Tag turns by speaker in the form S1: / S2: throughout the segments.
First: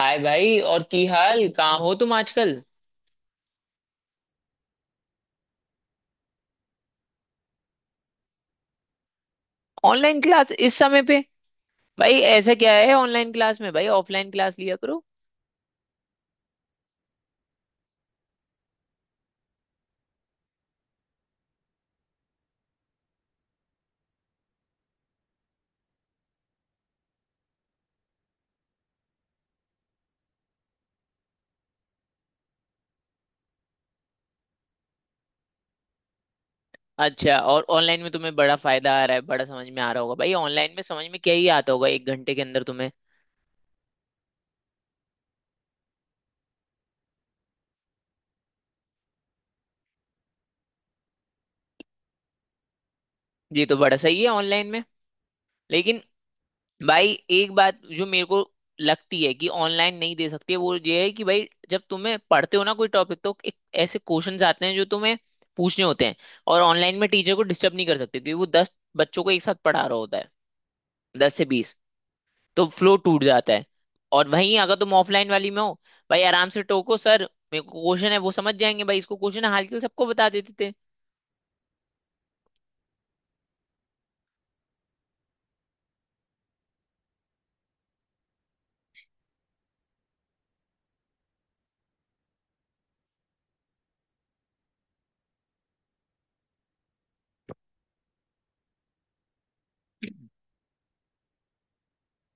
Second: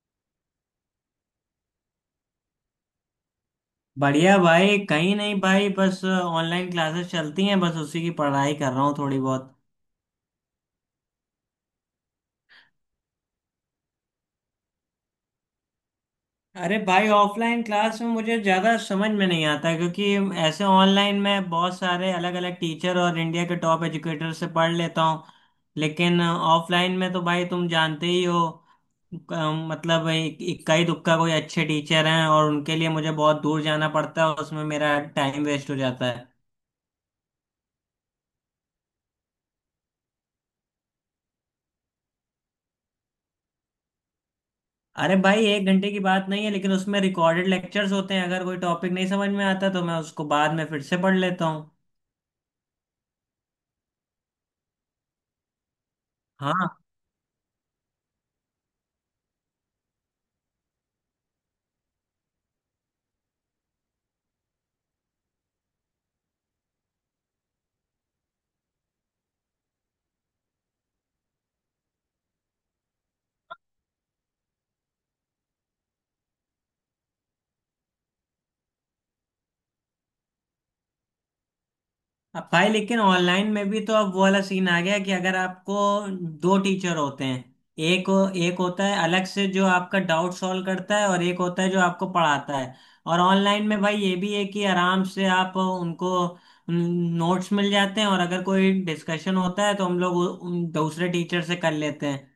S1: हाय भाई, और की हाल? कहाँ हो तुम आजकल?
S2: बढ़िया भाई। कहीं नहीं भाई, बस ऑनलाइन क्लासेस चलती हैं, बस उसी की पढ़ाई कर रहा हूँ थोड़ी बहुत।
S1: ऑनलाइन क्लास इस समय पे? भाई ऐसा क्या है ऑनलाइन क्लास में? भाई ऑफलाइन क्लास लिया करो।
S2: अरे भाई, ऑफलाइन क्लास में मुझे ज़्यादा समझ में नहीं आता क्योंकि ऐसे ऑनलाइन में बहुत सारे अलग अलग टीचर और इंडिया के टॉप एजुकेटर से पढ़ लेता हूँ। लेकिन ऑफलाइन में तो भाई तुम जानते ही हो। मतलब इक्का ही दुक्का कोई अच्छे टीचर हैं, और उनके लिए मुझे बहुत दूर जाना पड़ता है, उसमें मेरा टाइम वेस्ट हो जाता है।
S1: अच्छा, और ऑनलाइन में तुम्हें बड़ा फायदा आ रहा है? बड़ा समझ में आ रहा होगा? भाई ऑनलाइन में समझ में क्या ही आता होगा एक घंटे के अंदर तुम्हें।
S2: अरे भाई, 1 घंटे की बात नहीं है, लेकिन उसमें रिकॉर्डेड लेक्चर्स होते हैं, अगर कोई टॉपिक नहीं समझ में आता तो मैं उसको बाद में फिर से पढ़ लेता हूँ।
S1: ये तो बड़ा सही है ऑनलाइन में। लेकिन
S2: हाँ।
S1: भाई, एक बात जो मेरे को लगती है कि ऑनलाइन नहीं दे सकती है वो ये है कि भाई जब तुम्हें पढ़ते हो ना कोई टॉपिक, तो एक ऐसे क्वेश्चंस आते हैं जो तुम्हें पूछने होते हैं। और ऑनलाइन में टीचर को डिस्टर्ब नहीं कर सकते, क्योंकि वो दस बच्चों को एक साथ पढ़ा रहा होता है, दस से बीस, तो फ्लो टूट जाता है। और वहीं अगर तुम ऑफलाइन वाली में हो, भाई आराम से टोको, सर, मेरे को क्वेश्चन है, वो समझ जाएंगे भाई इसको क्वेश्चन है, हाल के लिए सबको बता देते थे।
S2: अब भाई, लेकिन ऑनलाइन में भी तो अब वो वाला सीन आ गया है कि अगर आपको दो टीचर होते हैं। एक एक होता है अलग से जो आपका डाउट सॉल्व करता है, और एक होता है जो आपको पढ़ाता है। और ऑनलाइन में भाई ये भी है कि आराम से आप उनको नोट्स मिल जाते हैं, और अगर कोई डिस्कशन होता है तो हम लोग उन दूसरे टीचर से कर लेते हैं।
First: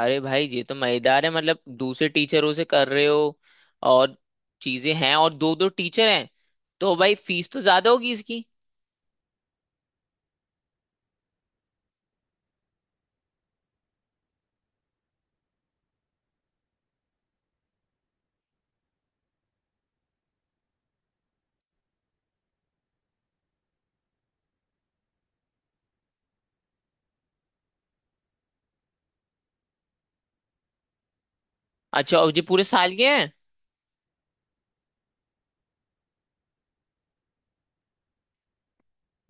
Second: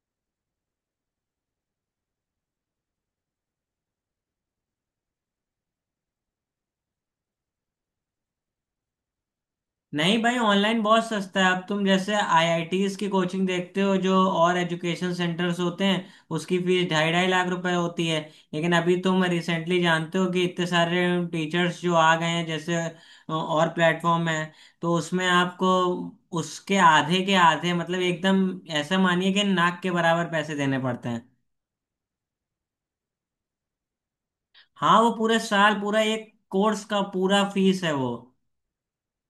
S1: अरे भाई ये तो मजेदार है, मतलब दूसरे टीचरों से कर रहे हो और चीजें हैं, और दो दो टीचर हैं? तो भाई फीस तो ज्यादा होगी इसकी।
S2: नहीं भाई, ऑनलाइन बहुत सस्ता है। अब तुम जैसे आईआईटीज की कोचिंग देखते हो जो और एजुकेशन सेंटर्स होते हैं, उसकी फीस ढाई ढाई लाख रुपए होती है। लेकिन अभी तुम रिसेंटली जानते हो कि इतने सारे टीचर्स जो आ गए हैं, जैसे और प्लेटफॉर्म है, तो उसमें आपको उसके आधे के आधे, मतलब एकदम ऐसा मानिए कि नाक के बराबर पैसे देने पड़ते हैं।
S1: अच्छा, और ये पूरे साल के हैं?
S2: हाँ, वो पूरे साल, पूरा एक कोर्स का पूरा फीस है वो।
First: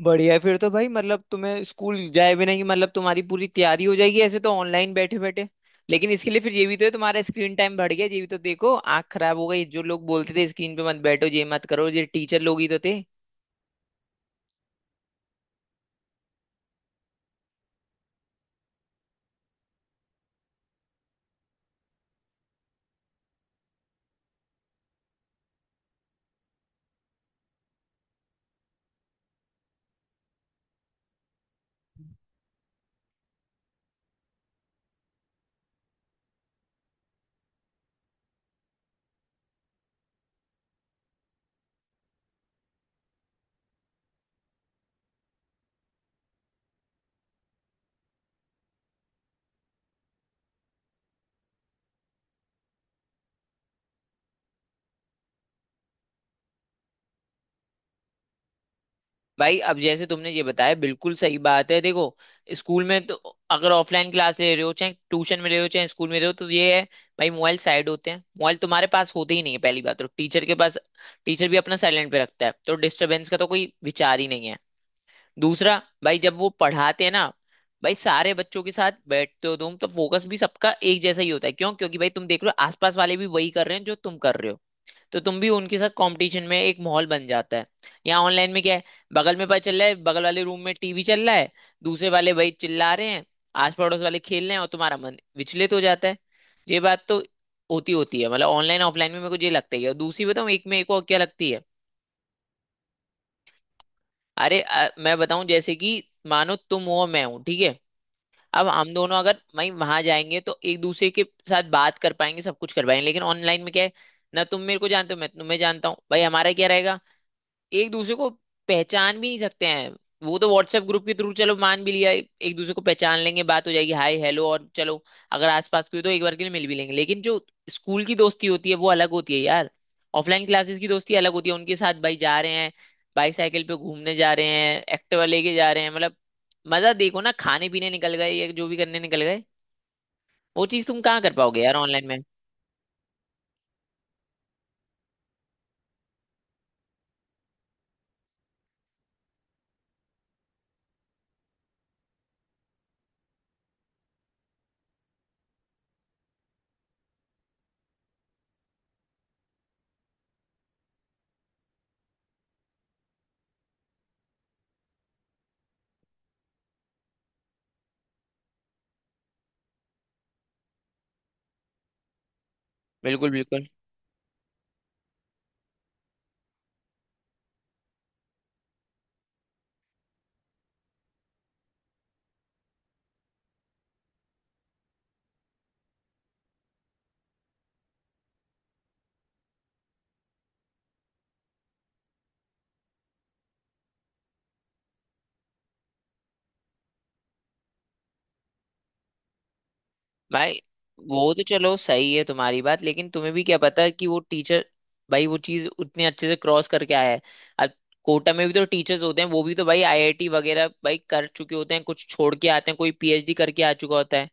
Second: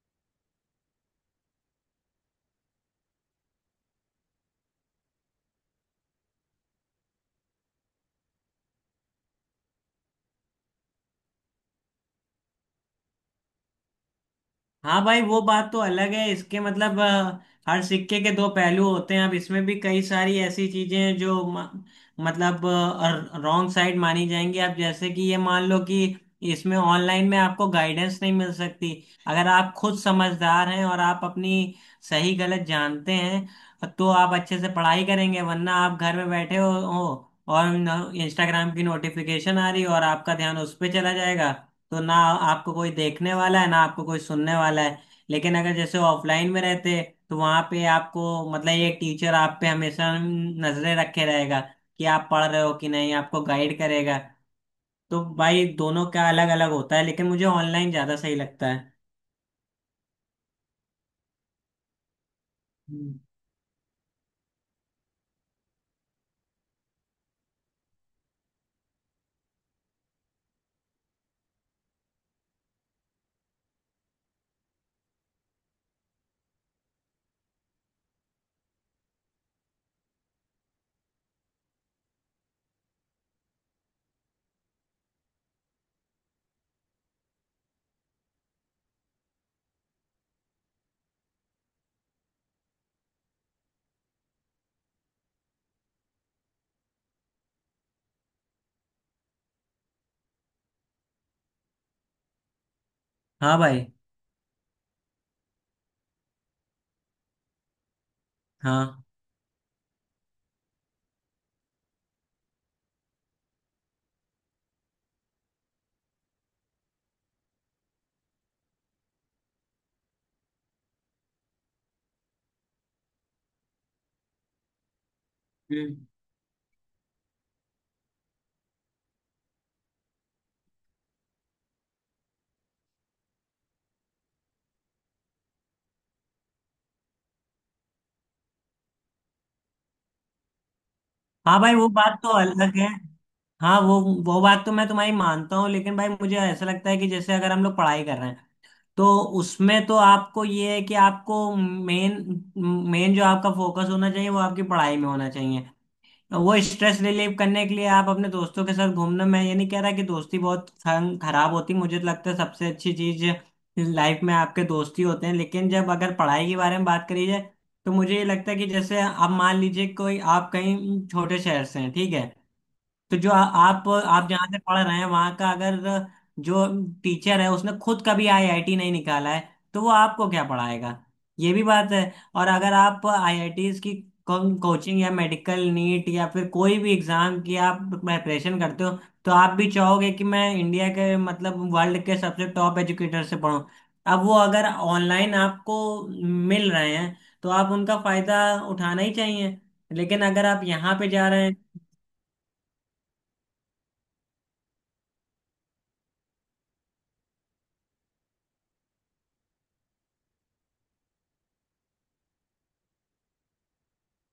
S1: बढ़िया है, फिर तो भाई मतलब तुम्हें स्कूल जाए बिना ही मतलब तुम्हारी पूरी तैयारी हो जाएगी ऐसे, तो ऑनलाइन बैठे बैठे। लेकिन इसके लिए फिर ये भी तो है, तुम्हारा स्क्रीन टाइम बढ़ गया, ये भी तो देखो, आंख खराब हो गई। जो लोग बोलते थे स्क्रीन पे मत बैठो, ये मत करो, ये टीचर लोग ही तो थे।
S2: हाँ भाई, वो बात तो अलग है। इसके मतलब हर सिक्के के दो पहलू होते हैं। अब इसमें भी कई सारी ऐसी चीजें हैं जो मतलब रॉन्ग साइड मानी जाएंगी। अब जैसे कि ये मान लो कि इसमें ऑनलाइन में आपको गाइडेंस नहीं मिल सकती। अगर आप खुद समझदार हैं और आप अपनी सही गलत जानते हैं तो आप अच्छे से पढ़ाई करेंगे, वरना आप घर में बैठे हो और इंस्टाग्राम की नोटिफिकेशन आ रही और आपका ध्यान उस पर चला जाएगा। तो ना आपको कोई देखने वाला है ना आपको कोई सुनने वाला है। लेकिन अगर जैसे ऑफलाइन में रहते तो वहां पे आपको मतलब ये टीचर आप पे हमेशा नजरें रखे रहेगा कि आप पढ़ रहे हो कि नहीं, आपको गाइड करेगा। तो भाई दोनों का अलग अलग होता है, लेकिन मुझे ऑनलाइन ज्यादा सही लगता है।
S1: भाई अब जैसे तुमने ये बताया, बिल्कुल सही बात है। देखो, स्कूल में तो,
S2: हम्म,
S1: अगर ऑफलाइन क्लास ले रहे हो, चाहे ट्यूशन में रहे हो, चाहे स्कूल में रहे हो, तो ये है भाई, मोबाइल साइड होते हैं, मोबाइल तुम्हारे पास होते ही नहीं है पहली बात। तो टीचर के पास टीचर भी अपना साइलेंट पे रखता है, तो डिस्टरबेंस का तो कोई विचार ही नहीं है। दूसरा भाई, जब वो पढ़ाते हैं ना, भाई सारे बच्चों के साथ बैठते हो तुम, तो फोकस भी सबका एक जैसा ही होता है। क्यों? क्योंकि भाई तुम देख रहे हो आसपास वाले भी वही कर रहे हैं जो तुम कर रहे हो, तो तुम भी उनके साथ कंपटीशन में, एक माहौल बन जाता है। यहाँ ऑनलाइन में क्या है, बगल में पता चल रहा है बगल वाले रूम में टीवी चल रहा है, दूसरे वाले भाई चिल्ला रहे हैं, आस पड़ोस वाले खेल रहे हैं, और तुम्हारा मन विचलित हो जाता है। ये बात तो होती होती है, मतलब ऑनलाइन ऑफलाइन में मेरे को ये लगता ही है। और दूसरी बताऊँ, एक में एक और क्या लगती है।
S2: हाँ भाई।
S1: अरे मैं बताऊं जैसे कि, मानो तुम हो और मैं हूं, ठीक है? अब हम
S2: हाँ।
S1: दोनों अगर वहीं वहां जाएंगे, तो एक दूसरे के साथ बात कर पाएंगे, सब कुछ कर पाएंगे। लेकिन ऑनलाइन में क्या है, ना तुम मेरे को जानते हो, मैं तुम्हें जानता हूँ, भाई हमारा क्या रहेगा, एक दूसरे को पहचान भी नहीं सकते हैं। वो तो व्हाट्सएप ग्रुप के थ्रू चलो मान भी लिया एक दूसरे को पहचान लेंगे, बात हो जाएगी, हाय हेलो, और चलो अगर आसपास कोई,
S2: हम्म।
S1: तो एक बार के लिए मिल भी लेंगे। लेकिन जो स्कूल की दोस्ती होती है वो अलग होती है यार। ऑफलाइन क्लासेस की दोस्ती अलग होती है, उनके साथ भाई जा रहे हैं, बाईसाइकिल पे घूमने जा रहे हैं, एक्टिवा लेके जा रहे हैं, मतलब मजा देखो ना, खाने पीने निकल गए या जो भी करने निकल गए। वो चीज तुम कहाँ कर
S2: हाँ
S1: पाओगे
S2: भाई,
S1: यार
S2: वो
S1: ऑनलाइन में?
S2: बात तो अलग है। हाँ वो, बात तो मैं तुम्हारी मानता हूँ, लेकिन भाई मुझे ऐसा लगता है कि जैसे अगर हम लोग पढ़ाई कर रहे हैं तो उसमें तो आपको ये है कि आपको मेन मेन जो आपका फोकस होना चाहिए वो आपकी पढ़ाई में होना चाहिए। वो स्ट्रेस रिलीव करने के लिए आप अपने दोस्तों के साथ घूमना, मैं ये नहीं कह रहा कि दोस्ती बहुत खराब होती, मुझे तो लगता है सबसे अच्छी चीज लाइफ में आपके दोस्त ही होते हैं। लेकिन जब अगर पढ़ाई के बारे में बात करी जाए तो मुझे ये लगता है कि जैसे आप मान लीजिए कोई आप कहीं छोटे शहर से हैं, ठीक है, तो
S1: बिल्कुल,
S2: जो
S1: बिल्कुल
S2: आप जहाँ से पढ़ रहे हैं वहाँ का अगर जो टीचर है उसने खुद कभी आईआईटी नहीं निकाला है तो वो आपको क्या पढ़ाएगा? ये भी बात है। और अगर आप आईआईटीज की कोचिंग या मेडिकल नीट या फिर कोई भी एग्जाम की आप प्रिपरेशन करते हो तो आप भी चाहोगे कि मैं इंडिया के मतलब वर्ल्ड के सबसे टॉप एजुकेटर से पढूं। अब वो अगर ऑनलाइन आपको मिल रहे हैं तो आप उनका फायदा उठाना ही चाहिए। लेकिन अगर
S1: भाई।
S2: आप यहाँ पे जा
S1: वो तो
S2: रहे हैं।
S1: चलो सही है तुम्हारी बात, लेकिन तुम्हें भी क्या पता कि वो टीचर भाई वो चीज उतने अच्छे से क्रॉस करके आया है? अब कोटा में भी तो टीचर्स होते हैं, वो भी तो भाई आईआईटी वगैरह भाई कर चुके होते हैं, कुछ छोड़ के आते हैं, कोई पीएचडी करके आ चुका होता है,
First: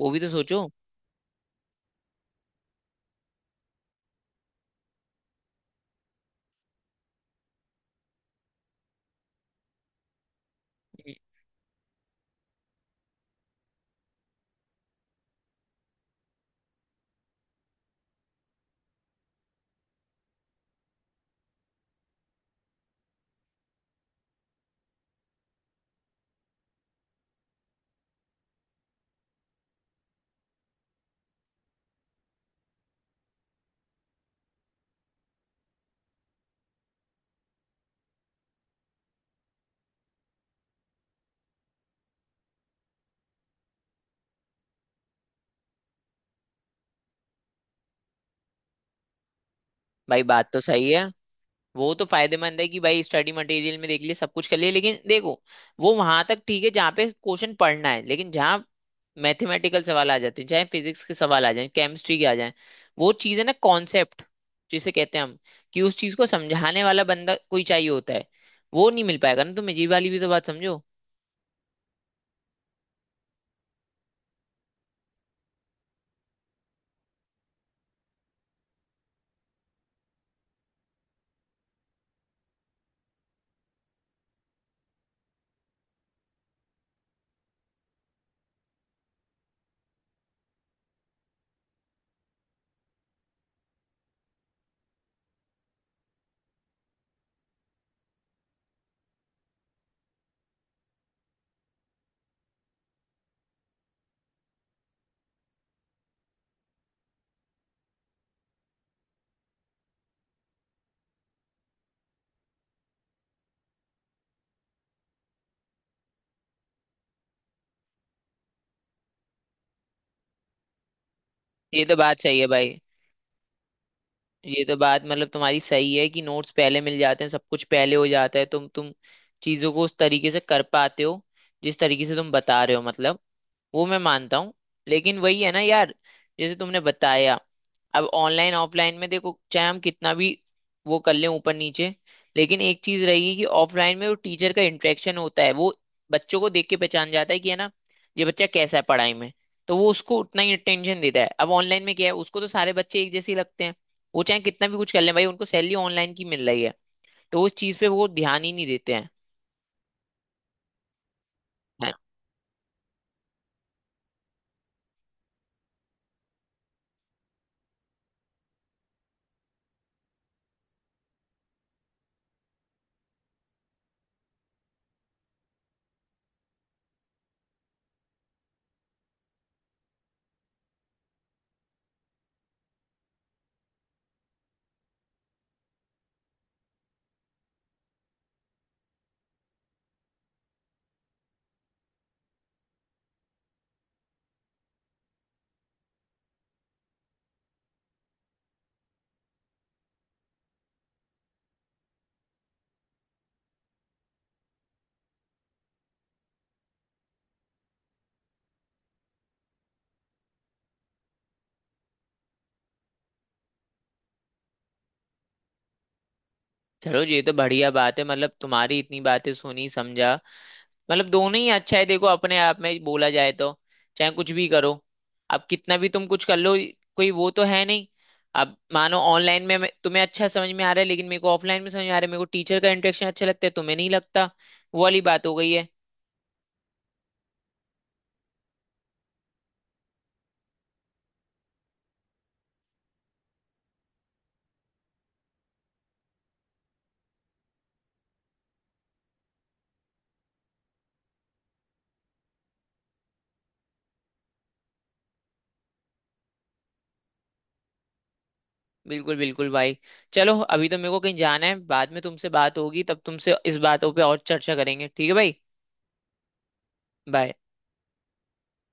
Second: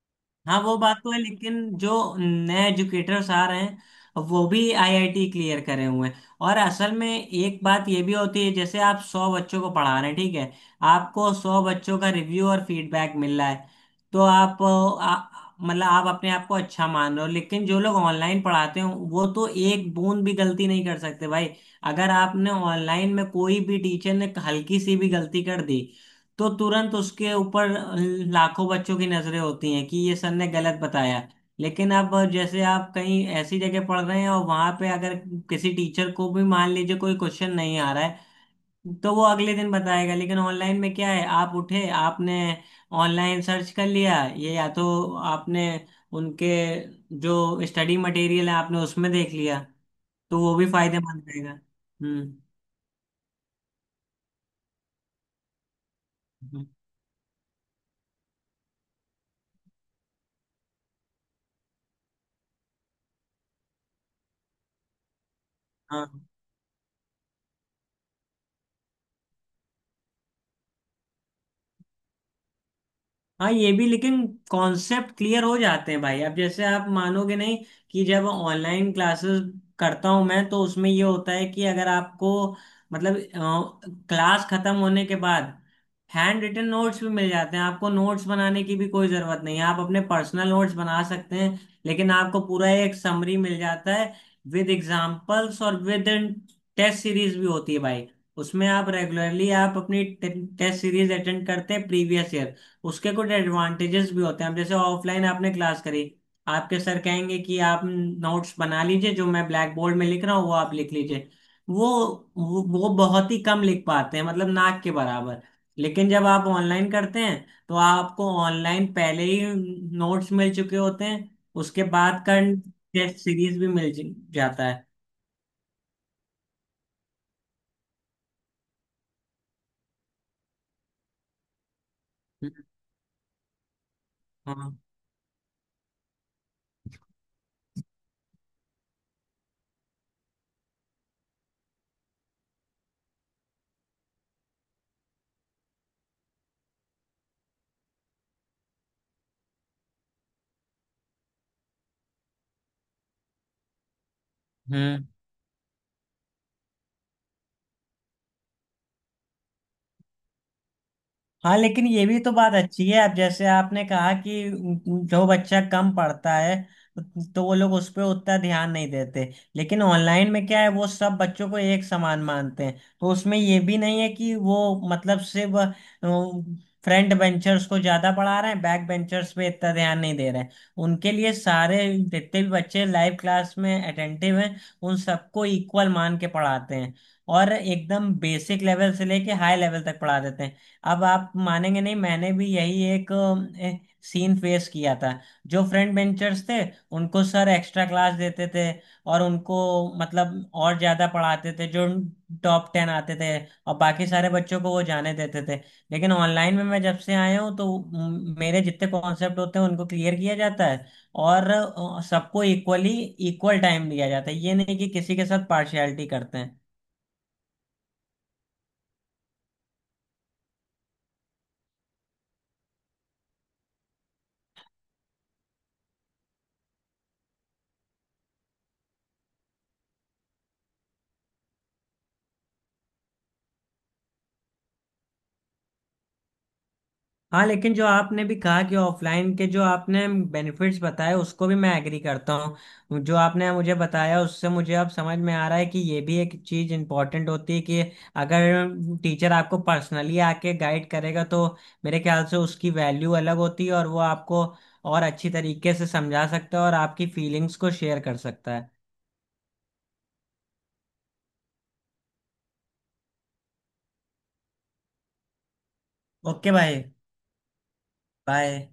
S1: वो भी तो
S2: हाँ,
S1: सोचो।
S2: वो बात तो है, लेकिन जो नए एजुकेटर्स आ रहे हैं वो भी आईआईटी क्लियर करे हुए हैं, और असल में एक बात ये भी होती है, जैसे आप 100 बच्चों को पढ़ा रहे हैं ठीक है,
S1: हम्म।
S2: आपको 100 बच्चों का रिव्यू और फीडबैक मिल रहा है तो आप मतलब आप अपने आप को अच्छा मान रहे हो, लेकिन जो लोग ऑनलाइन पढ़ाते हो वो तो एक बूंद भी गलती नहीं कर सकते भाई। अगर आपने ऑनलाइन में कोई भी टीचर ने हल्की सी भी गलती कर दी तो तुरंत उसके ऊपर लाखों बच्चों की नजरें होती हैं कि ये सर ने गलत बताया। लेकिन अब जैसे आप कहीं ऐसी जगह पढ़ रहे हैं और वहां पे अगर किसी टीचर को भी मान लीजिए कोई क्वेश्चन नहीं आ रहा है तो वो अगले दिन बताएगा, लेकिन ऑनलाइन में क्या है, आप उठे, आपने ऑनलाइन सर्च कर लिया, ये या तो आपने उनके जो स्टडी मटेरियल है आपने उसमें देख लिया,
S1: भाई
S2: तो
S1: बात
S2: वो
S1: तो
S2: भी
S1: सही है।
S2: फायदेमंद रहेगा।
S1: वो तो
S2: हम्म।
S1: फायदेमंद है कि भाई स्टडी मटेरियल में देख लिए सब कुछ कर लिए, लेकिन देखो, वो वहां तक ठीक
S2: हम्म,
S1: है जहाँ पे क्वेश्चन पढ़ना है। लेकिन जहाँ मैथमेटिकल सवाल आ जाते हैं, चाहे फिजिक्स के सवाल आ जाए, केमिस्ट्री के आ जाए, वो चीज़ है ना कॉन्सेप्ट जिसे कहते हैं हम, कि उस
S2: हाँ।
S1: चीज को समझाने वाला बंदा कोई चाहिए होता है, वो नहीं मिल पाएगा ना। तुम ये वाली भी तो बात समझो।
S2: हाँ, ये भी, लेकिन कॉन्सेप्ट क्लियर हो जाते हैं भाई। अब जैसे आप मानोगे नहीं कि जब ऑनलाइन क्लासेस करता हूँ मैं, तो उसमें ये होता है कि अगर आपको मतलब क्लास खत्म होने के बाद हैंड रिटन नोट्स भी मिल जाते हैं, आपको नोट्स बनाने की भी कोई ज़रूरत नहीं है, आप अपने पर्सनल नोट्स बना सकते हैं। लेकिन आपको पूरा एक समरी मिल जाता है विद एग्जाम्पल्स, और विद टेस्ट सीरीज भी होती है भाई। उसमें आप रेगुलरली आप अपनी टेस्ट सीरीज अटेंड करते हैं प्रीवियस ईयर, उसके कुछ एडवांटेजेस भी होते हैं। अब जैसे ऑफलाइन आपने क्लास करी, आपके सर कहेंगे कि आप नोट्स बना लीजिए जो मैं ब्लैक बोर्ड में लिख रहा हूँ वो आप लिख लीजिए, वो वो बहुत ही कम लिख पाते हैं मतलब नाक के बराबर। लेकिन जब आप ऑनलाइन करते हैं तो आपको ऑनलाइन पहले ही नोट्स मिल चुके होते हैं, उसके
S1: ये तो बात
S2: बाद
S1: सही
S2: का
S1: है भाई।
S2: टेस्ट सीरीज भी मिल
S1: ये
S2: जाता
S1: तो
S2: है।
S1: बात मतलब तुम्हारी सही है कि नोट्स पहले मिल जाते हैं, सब कुछ पहले हो जाता है, तुम चीजों को उस तरीके से कर पाते हो जिस तरीके से तुम बता रहे हो, मतलब वो मैं मानता हूँ।
S2: हाँ।
S1: लेकिन वही है ना यार, जैसे तुमने बताया, अब ऑनलाइन ऑफलाइन में देखो, चाहे हम कितना भी वो कर लें ऊपर नीचे, लेकिन एक चीज रहेगी कि ऑफलाइन में वो टीचर का इंटरेक्शन होता है, वो बच्चों को देख के पहचान जाता है कि है ना, ये बच्चा कैसा है पढ़ाई में, तो वो उसको उतना ही अटेंशन देता है। अब ऑनलाइन में क्या है, उसको तो सारे बच्चे एक जैसे ही लगते हैं, वो चाहे कितना भी कुछ कर
S2: हम्म।
S1: लें, भाई उनको सैलरी ऑनलाइन की मिल रही है, तो उस चीज पे वो ध्यान ही नहीं देते हैं।
S2: हाँ लेकिन
S1: है।
S2: ये भी तो बात अच्छी है। अब जैसे आपने कहा कि जो बच्चा कम पढ़ता है तो वो लोग उस पर उतना ध्यान नहीं देते, लेकिन ऑनलाइन में क्या है, वो सब बच्चों को एक समान मानते हैं, तो उसमें ये भी नहीं है कि वो मतलब सिर्फ फ्रंट बेंचर्स को ज्यादा पढ़ा रहे हैं बैक बेंचर्स पे इतना ध्यान नहीं दे रहे हैं। उनके लिए सारे जितने भी बच्चे लाइव क्लास में अटेंटिव हैं उन सबको इक्वल मान के पढ़ाते हैं, और एकदम बेसिक लेवल से लेके हाई लेवल तक पढ़ा देते हैं। अब आप मानेंगे नहीं, मैंने भी यही एक सीन फेस किया था, जो फ्रंट बेंचर्स थे उनको सर एक्स्ट्रा क्लास देते थे, और उनको मतलब और ज्यादा पढ़ाते थे जो टॉप 10 आते थे, और बाकी सारे बच्चों को वो जाने देते थे। लेकिन ऑनलाइन में मैं जब से आया हूँ तो मेरे जितने कॉन्सेप्ट होते हैं उनको क्लियर किया जाता है, और सबको इक्वल टाइम दिया जाता है, ये नहीं कि किसी के साथ पार्शियलिटी करते हैं।
S1: चलो, ये तो बढ़िया बात है, मतलब तुम्हारी इतनी बातें सुनी, समझा, मतलब दोनों ही अच्छा है। देखो, अपने आप में बोला जाए तो चाहे कुछ भी करो, अब कितना भी तुम कुछ कर लो, कोई वो तो है नहीं। अब मानो ऑनलाइन में तुम्हें अच्छा समझ में आ रहा है, लेकिन मेरे को ऑफलाइन में समझ में आ रहा है, मेरे को टीचर का इंटरेक्शन अच्छा लगता है, तो तुम्हें नहीं लगता, वो वाली बात हो गई है।
S2: हाँ, लेकिन जो आपने भी कहा कि ऑफलाइन के जो आपने बेनिफिट्स बताए उसको भी मैं एग्री करता हूँ, जो आपने मुझे बताया उससे मुझे अब समझ में आ रहा है कि ये भी एक चीज़ इम्पोर्टेंट होती है कि अगर टीचर आपको पर्सनली आके गाइड करेगा तो मेरे ख्याल से उसकी वैल्यू अलग होती है, और वो आपको और अच्छी तरीके से समझा सकता है और आपकी फीलिंग्स को शेयर कर सकता है।
S1: बिल्कुल, बिल्कुल भाई। चलो, अभी तो मेरे को कहीं जाना है, बाद में तुमसे बात होगी, तब तुमसे इस बातों पे और चर्चा करेंगे, ठीक है भाई?
S2: ओके भाई।
S1: बाय।
S2: बाय।